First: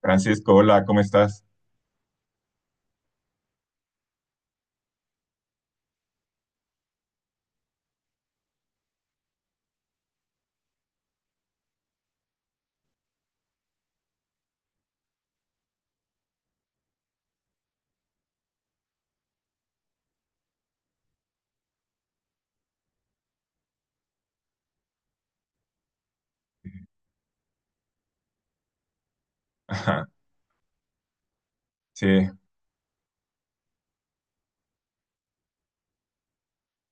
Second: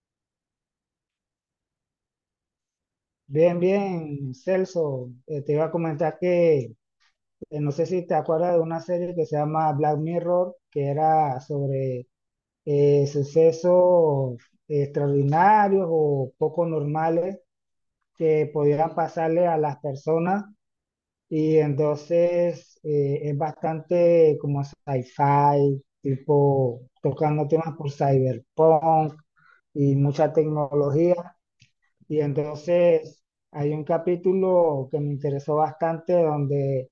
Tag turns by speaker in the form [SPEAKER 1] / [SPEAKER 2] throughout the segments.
[SPEAKER 1] Francisco, hola, ¿cómo estás?
[SPEAKER 2] Bien, bien, Celso, te iba a comentar que no sé si te acuerdas de una serie que se llama Black Mirror, que era sobre sucesos extraordinarios o poco normales que podían pasarle a las personas, y entonces es bastante como sci-fi, tipo tocando temas por cyberpunk y
[SPEAKER 1] Ajá,
[SPEAKER 2] mucha tecnología.
[SPEAKER 1] sí,
[SPEAKER 2] Y entonces hay un capítulo que me interesó bastante donde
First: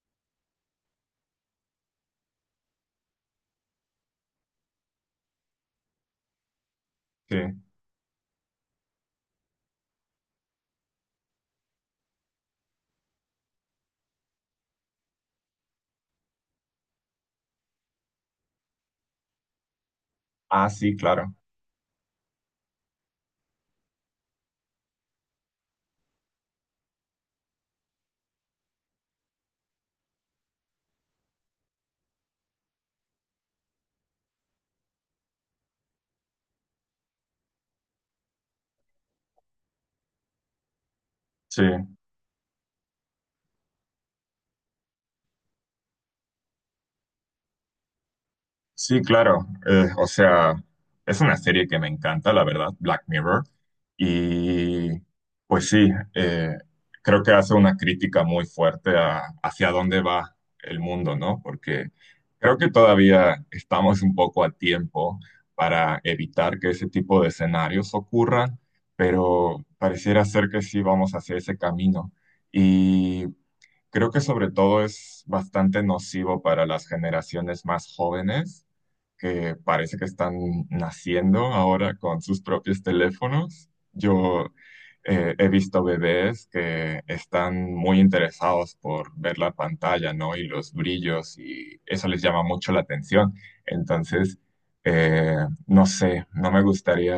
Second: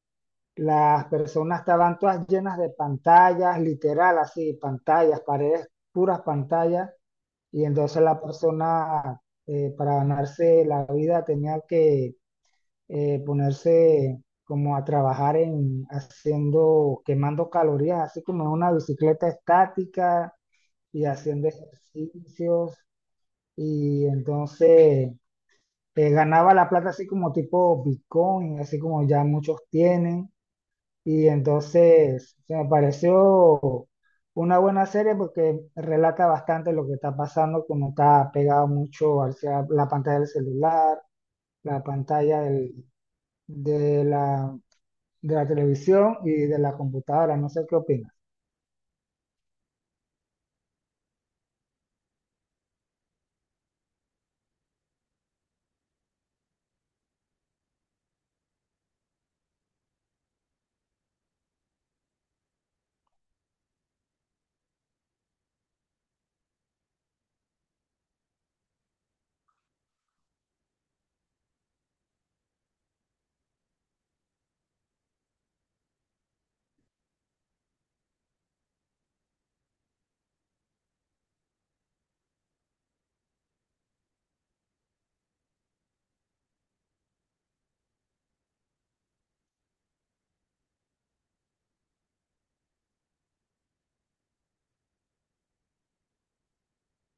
[SPEAKER 2] las personas estaban todas llenas de pantallas, literal, así, pantallas, paredes, puras pantallas.
[SPEAKER 1] sí.
[SPEAKER 2] Y entonces la persona, para ganarse la vida, tenía que ponerse como a trabajar en haciendo, quemando calorías, así como en una bicicleta estática
[SPEAKER 1] Ah, sí,
[SPEAKER 2] y
[SPEAKER 1] claro.
[SPEAKER 2] haciendo ejercicios. Y entonces ganaba la plata así como tipo Bitcoin, así como ya muchos tienen. Y entonces, o sea, me pareció una buena serie porque relata bastante lo que está pasando, como está pegado mucho hacia la pantalla del celular,
[SPEAKER 1] Sí.
[SPEAKER 2] la pantalla del- de la, de la televisión y de la computadora. No sé qué opinas.
[SPEAKER 1] Sí, claro. O sea, es una serie que me encanta, la verdad, Black Mirror. Y pues sí, eh, creo que hace una crítica muy fuerte a, hacia dónde va el mundo, ¿no? Porque creo que todavía estamos un poco a tiempo para evitar que ese tipo de escenarios ocurran, pero pareciera ser que sí vamos hacia ese camino. Y creo que sobre todo es bastante nocivo para las generaciones más jóvenes que parece que están naciendo ahora con sus propios teléfonos. Yo he visto bebés que están muy interesados por ver la pantalla, ¿no? Y los brillos, y eso les llama mucho la atención. Entonces, eh, no sé, no me gustaría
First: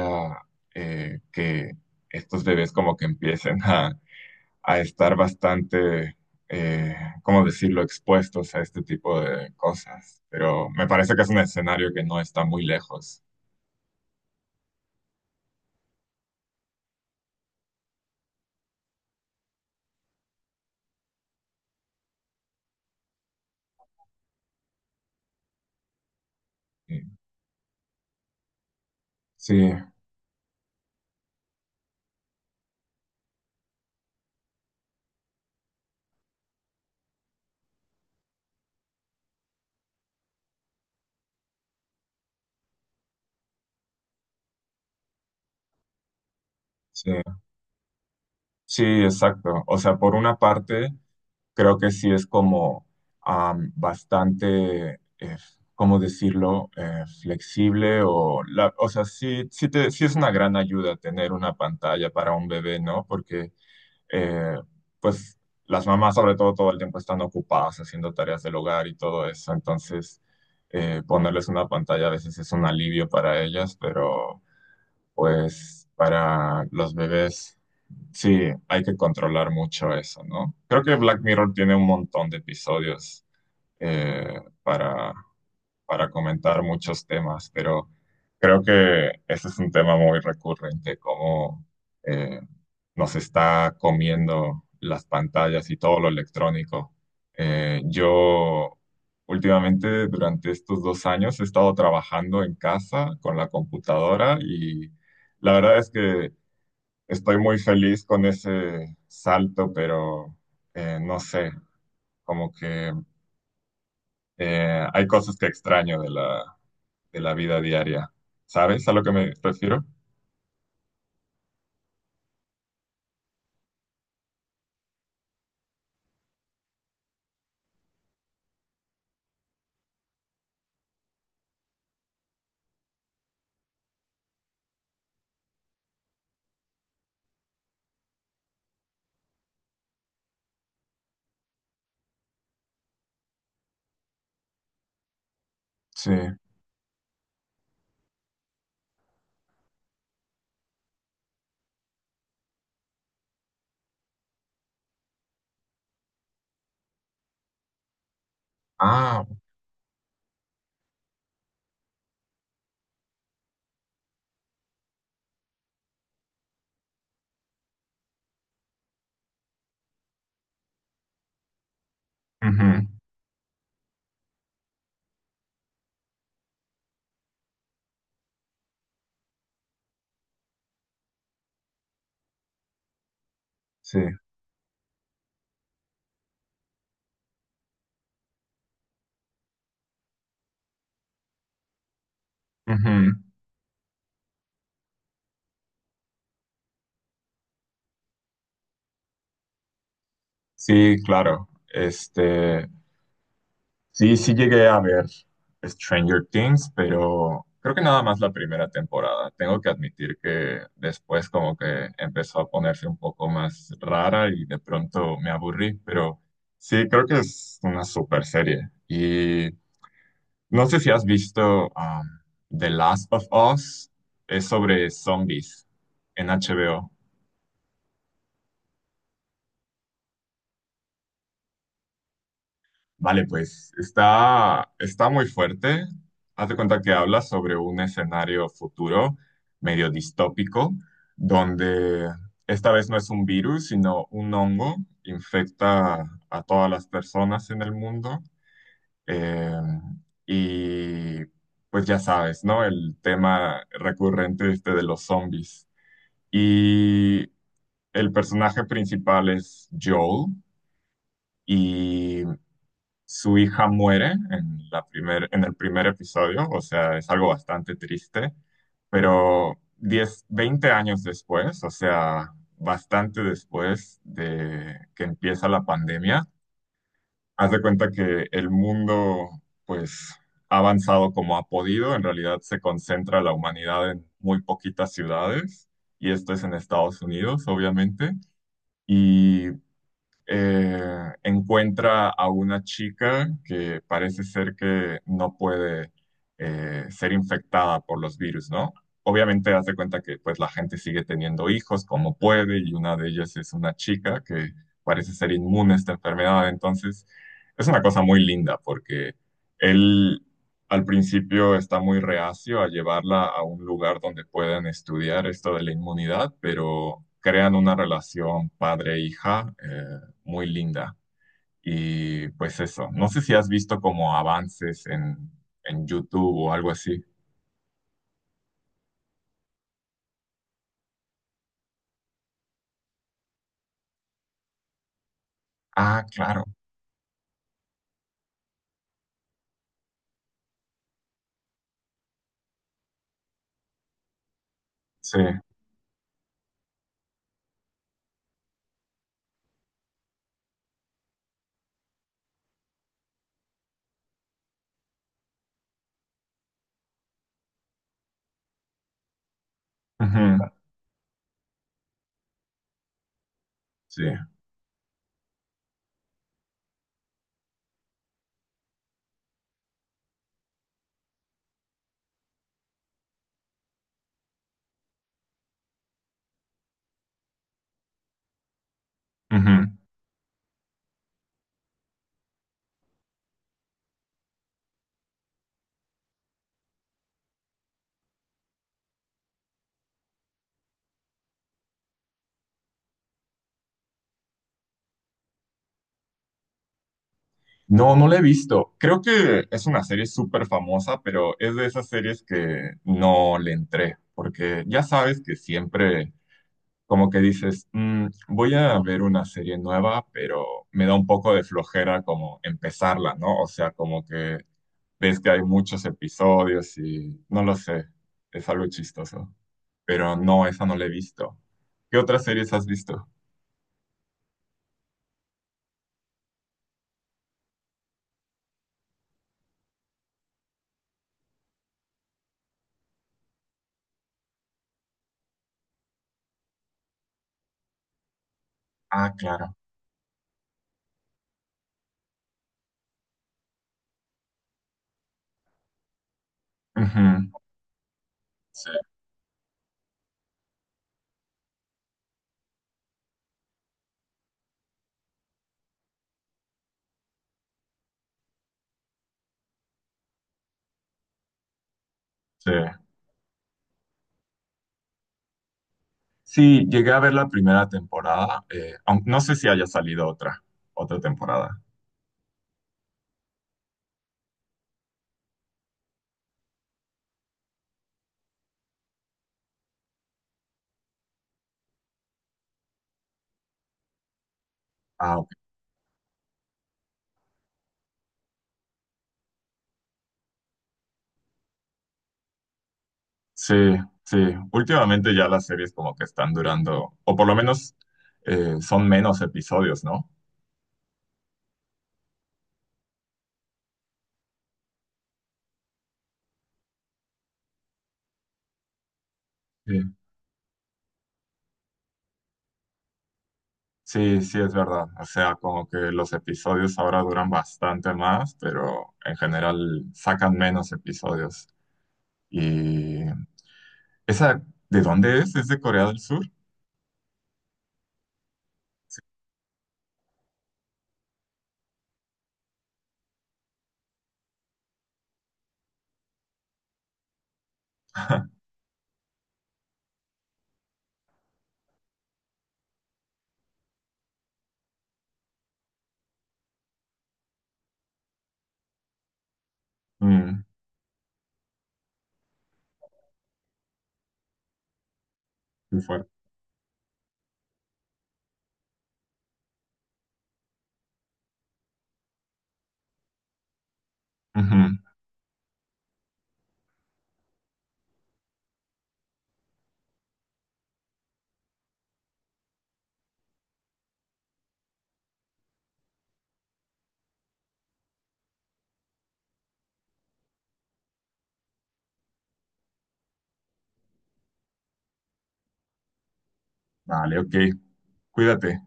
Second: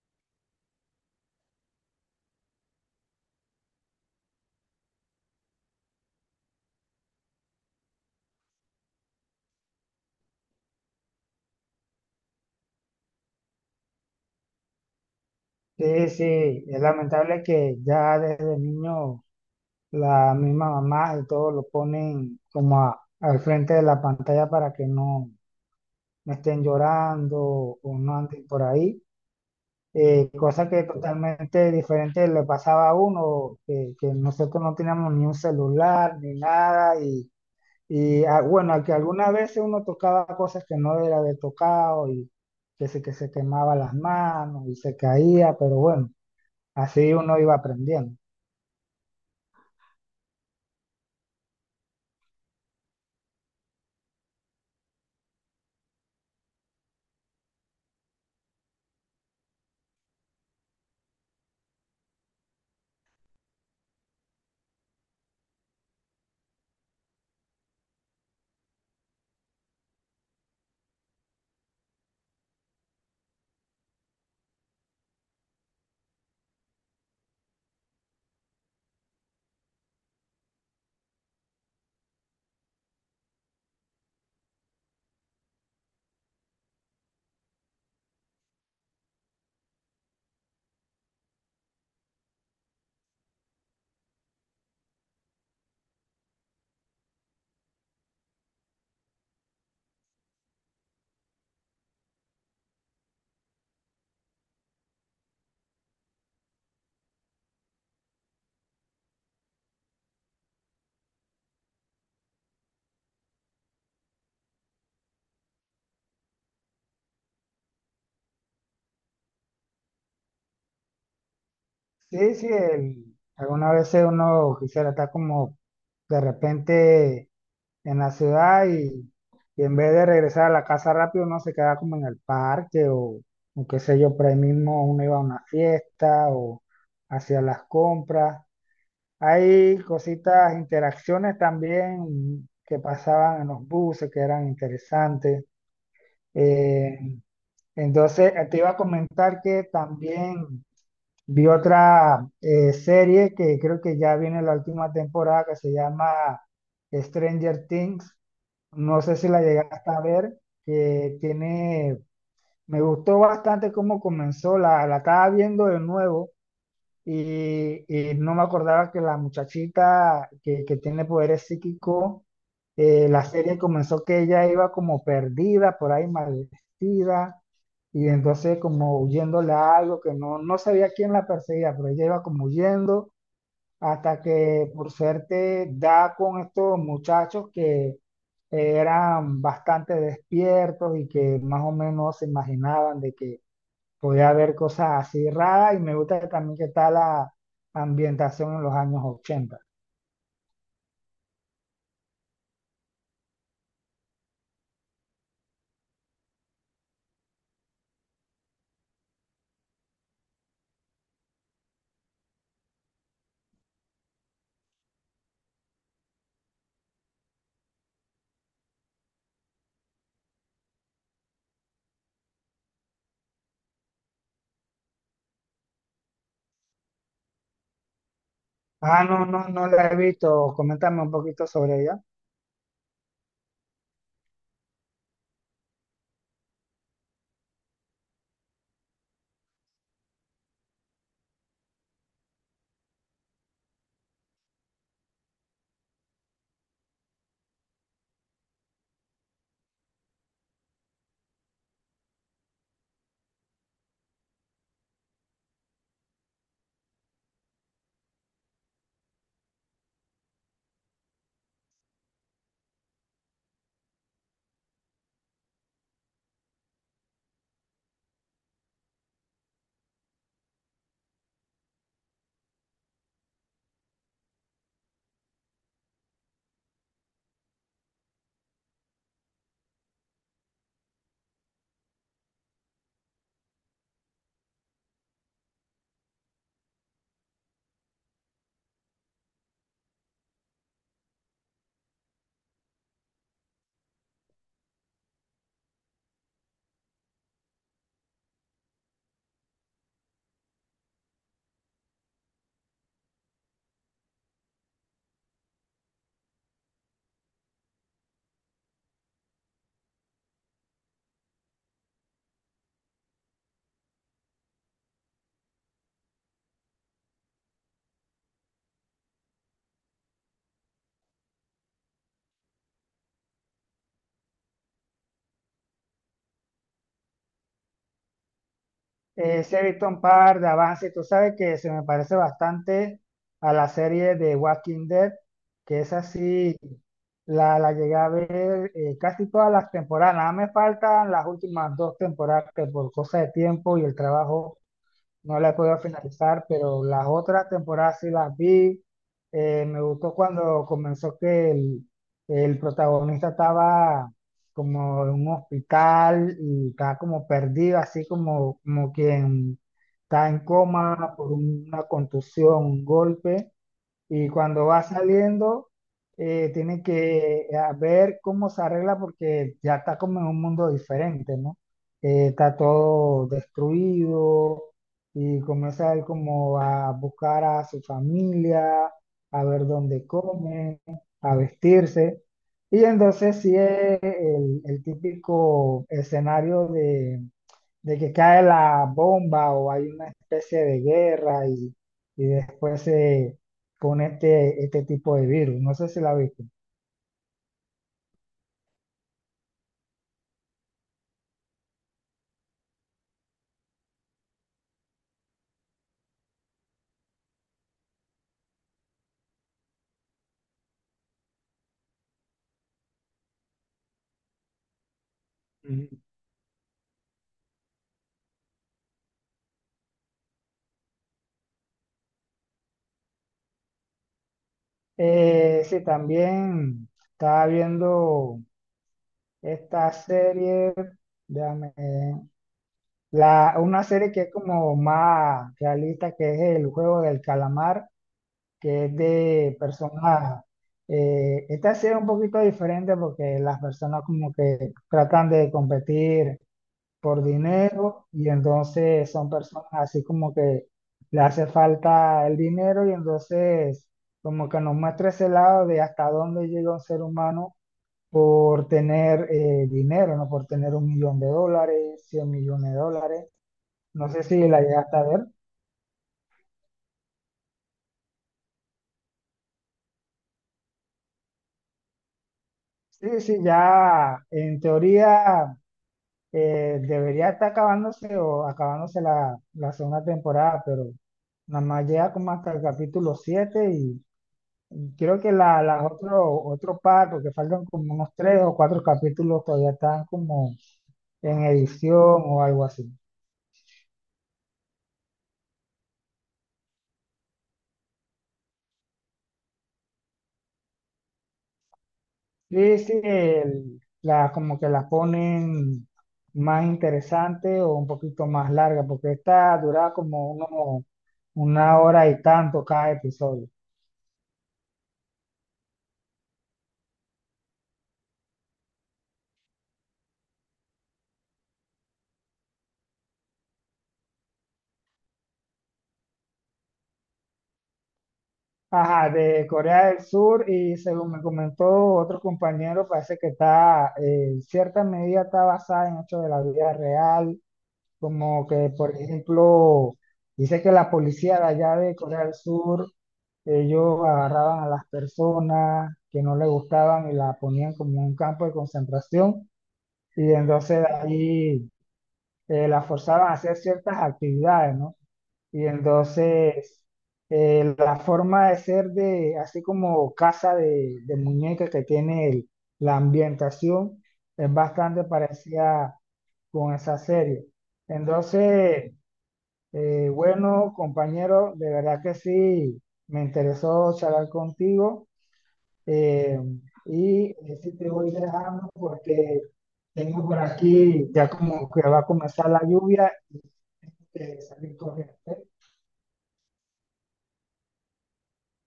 [SPEAKER 1] eh, que estos bebés como que empiecen a estar bastante, eh, ¿cómo decirlo?, expuestos a este tipo de cosas. Pero me parece que es un escenario que no está muy lejos.
[SPEAKER 2] Sí, sí, es lamentable que ya desde niño la misma mamá y todo lo ponen como a- al frente de la pantalla para que no, no estén
[SPEAKER 1] Sí,
[SPEAKER 2] llorando o no anden por ahí.
[SPEAKER 1] sí,
[SPEAKER 2] Cosa que totalmente diferente le pasaba a uno, que nosotros no teníamos ni un celular ni nada, y ah, bueno, que algunas veces uno tocaba cosas que no era de tocado y que se quemaba las manos y se caía, pero bueno,
[SPEAKER 1] sí,
[SPEAKER 2] así uno iba aprendiendo.
[SPEAKER 1] sí, exacto. O sea, por una parte, creo que sí es como bastante, ¿cómo decirlo? Flexible o o sea, sí, sí es una gran ayuda tener una pantalla para un bebé, ¿no? Porque eh, pues las mamás sobre todo el tiempo están ocupadas haciendo tareas del hogar y todo eso, entonces ponerles una pantalla a veces es un alivio para ellas, pero pues para los bebés sí hay que controlar mucho eso, ¿no? Creo que Black Mirror tiene un montón de episodios eh, para, para comentar muchos temas, pero creo que ese es un tema muy recurrente, cómo eh, nos está comiendo las pantallas y todo lo electrónico. Yo últimamente durante estos dos años he estado trabajando en casa con la computadora y la verdad es que estoy muy feliz con ese salto, pero no sé, como que hay cosas que extraño de la vida diaria. ¿Sabes a lo que me refiero?
[SPEAKER 2] Sí, sí, algunas veces uno quisiera estar como de repente en la ciudad y en vez de regresar a la casa rápido, uno se queda como en el parque o qué sé yo, por ahí mismo uno iba a una fiesta o hacia las compras. Hay cositas, interacciones también que pasaban en los buses que eran interesantes.
[SPEAKER 1] Sí.
[SPEAKER 2] Eh, entonces, te iba a comentar que también. Vi otra serie que creo que ya viene la última temporada que se llama Stranger Things. No sé
[SPEAKER 1] Ah,
[SPEAKER 2] si la llegaste a ver, que tiene, me gustó bastante cómo comenzó, la estaba viendo de nuevo y no me acordaba que la muchachita que tiene poderes psíquicos.
[SPEAKER 1] ujú,
[SPEAKER 2] La serie comenzó que ella iba como perdida, por ahí mal vestida, y entonces como huyéndole a algo que no, no sabía quién la perseguía, pero ella iba como huyendo
[SPEAKER 1] sí,
[SPEAKER 2] hasta que por suerte da con estos muchachos que eran bastante despiertos y que más o menos se imaginaban de
[SPEAKER 1] ujú.
[SPEAKER 2] que podía ver cosas así raras, y me gusta también que está la ambientación en los años 80.
[SPEAKER 1] Sí, claro. Este, sí, sí llegué a ver Stranger Things, pero creo que nada más la primera temporada. Tengo que admitir que después como que empezó a ponerse un poco más rara y de pronto me aburrí, pero sí, creo que es una super serie. Y no sé si has visto The Last of Us, es sobre zombies en HBO.
[SPEAKER 2] Ah, no, no, no la he visto. Coméntame un poquito sobre ella.
[SPEAKER 1] Vale, pues está, está muy fuerte. Haz de cuenta que habla sobre un escenario futuro medio distópico, donde esta vez no es un virus, sino un hongo, infecta a todas las personas en el mundo. Eh, y pues ya sabes, ¿no? El tema recurrente este de los zombies. Y el personaje principal es Joel y su hija muere en la en el primer episodio, o sea, es algo bastante triste, pero 10, 20 años después, o sea, bastante después de que empieza la pandemia, haz de cuenta que el mundo, pues, ha avanzado como ha podido, en realidad se concentra la humanidad en muy poquitas ciudades, y esto es en Estados Unidos, obviamente. Y encuentra a una chica que parece ser que no puede ser infectada por los virus, ¿no? Obviamente hace cuenta que pues la gente sigue teniendo hijos como puede y una de ellas es una chica que parece ser inmune a esta enfermedad. Entonces es una cosa muy linda porque él al principio está muy reacio a llevarla a un lugar donde puedan estudiar esto de la inmunidad, pero crean una relación padre-hija muy linda. Y pues eso, no sé si has visto como avances en YouTube o algo así.
[SPEAKER 2] Sí, he visto un par de avances. Tú sabes que se me parece bastante a la serie de Walking Dead, que es
[SPEAKER 1] Ah, claro,
[SPEAKER 2] así, la llegué a ver casi todas las temporadas. Nada, me faltan las últimas dos temporadas que por cosa de tiempo y el trabajo
[SPEAKER 1] sí,
[SPEAKER 2] no la he podido finalizar, pero las otras temporadas sí las vi. Me gustó cuando comenzó que el protagonista estaba como en un hospital y estaba como perdido, así como quien está
[SPEAKER 1] ujú,
[SPEAKER 2] en coma por una contusión, un golpe.
[SPEAKER 1] sí,
[SPEAKER 2] Y cuando va saliendo, tiene que ver cómo se arregla porque ya está como en un mundo diferente, ¿no? Está todo destruido y comienza él como a buscar a su familia, a
[SPEAKER 1] ujú.
[SPEAKER 2] ver dónde come, a vestirse. Y entonces sí es el típico escenario de que cae la bomba o hay una especie de guerra, y después se pone este tipo de virus. No sé si la viste.
[SPEAKER 1] No, no la he visto. Creo que es una serie súper famosa, pero es de esas series que no le entré, porque ya sabes que siempre como que dices, "Mm, voy a ver una serie nueva, pero me da un poco de flojera como empezarla, ¿no? O sea, como que ves que hay muchos
[SPEAKER 2] Ujú.
[SPEAKER 1] episodios y no lo sé, es algo chistoso. Pero no, esa no la he visto. ¿Qué otras series has visto?
[SPEAKER 2] Sí, también estaba viendo esta serie, déjame, una serie que es como más realista, que es el juego del calamar, que es
[SPEAKER 1] Ah, claro.
[SPEAKER 2] de personas. Esta serie es un poquito diferente porque las personas como que tratan de competir por
[SPEAKER 1] Ujú,
[SPEAKER 2] dinero, y
[SPEAKER 1] sí,
[SPEAKER 2] entonces son personas así como que le hace falta el dinero y entonces como que nos muestra ese lado de hasta dónde llega un ser humano por tener dinero, ¿no? Por tener 1 millón de dólares, cien
[SPEAKER 1] sí.
[SPEAKER 2] millones de dólares. No sé si la llegaste a ver.
[SPEAKER 1] Sí, llegué a ver la primera temporada. No sé si haya salido otra, otra temporada.
[SPEAKER 2] Sí, sí, ya en teoría debería estar acabándose o acabándose la segunda temporada, pero nada más llega como hasta el capítulo 7.
[SPEAKER 1] Ah,
[SPEAKER 2] Creo
[SPEAKER 1] ok.
[SPEAKER 2] que las otro par, porque faltan como unos tres o cuatro capítulos, todavía están como en edición o algo así.
[SPEAKER 1] Sí, sí. Últimamente ya las series como que están durando, o por lo menos son menos episodios, ¿no?
[SPEAKER 2] Sí, sí, como que la ponen más interesante o un poquito más larga, porque esta dura
[SPEAKER 1] Sí.
[SPEAKER 2] como una hora y tanto cada episodio.
[SPEAKER 1] Sí, sí, es verdad. O sea, como que los episodios ahora duran bastante más, pero en general sacan menos episodios. Y esa, ¿de dónde es? ¿Es de Corea del Sur?
[SPEAKER 2] Ajá, de Corea del Sur, y según me comentó otro compañero, parece que en cierta medida está basada en hechos de la vida real. Como que, por ejemplo, dice que la policía de allá de Corea del Sur, ellos agarraban a las personas que no les gustaban y la ponían como en un campo de concentración, y
[SPEAKER 1] Mm,
[SPEAKER 2] entonces de ahí la forzaban a hacer ciertas actividades, ¿no? Y
[SPEAKER 1] muy fuerte.
[SPEAKER 2] entonces la forma de ser de, así como casa de muñeca que tiene la ambientación, es
[SPEAKER 1] Ujú.
[SPEAKER 2] bastante parecida con esa serie. Entonces. Bueno, compañero, de verdad que sí, me interesó charlar contigo, eh, y sí te voy dejando porque tengo por aquí ya como que va a comenzar la lluvia y tengo que salir corriendo. ¿Ok?
[SPEAKER 1] Vale, ok. Cuídate.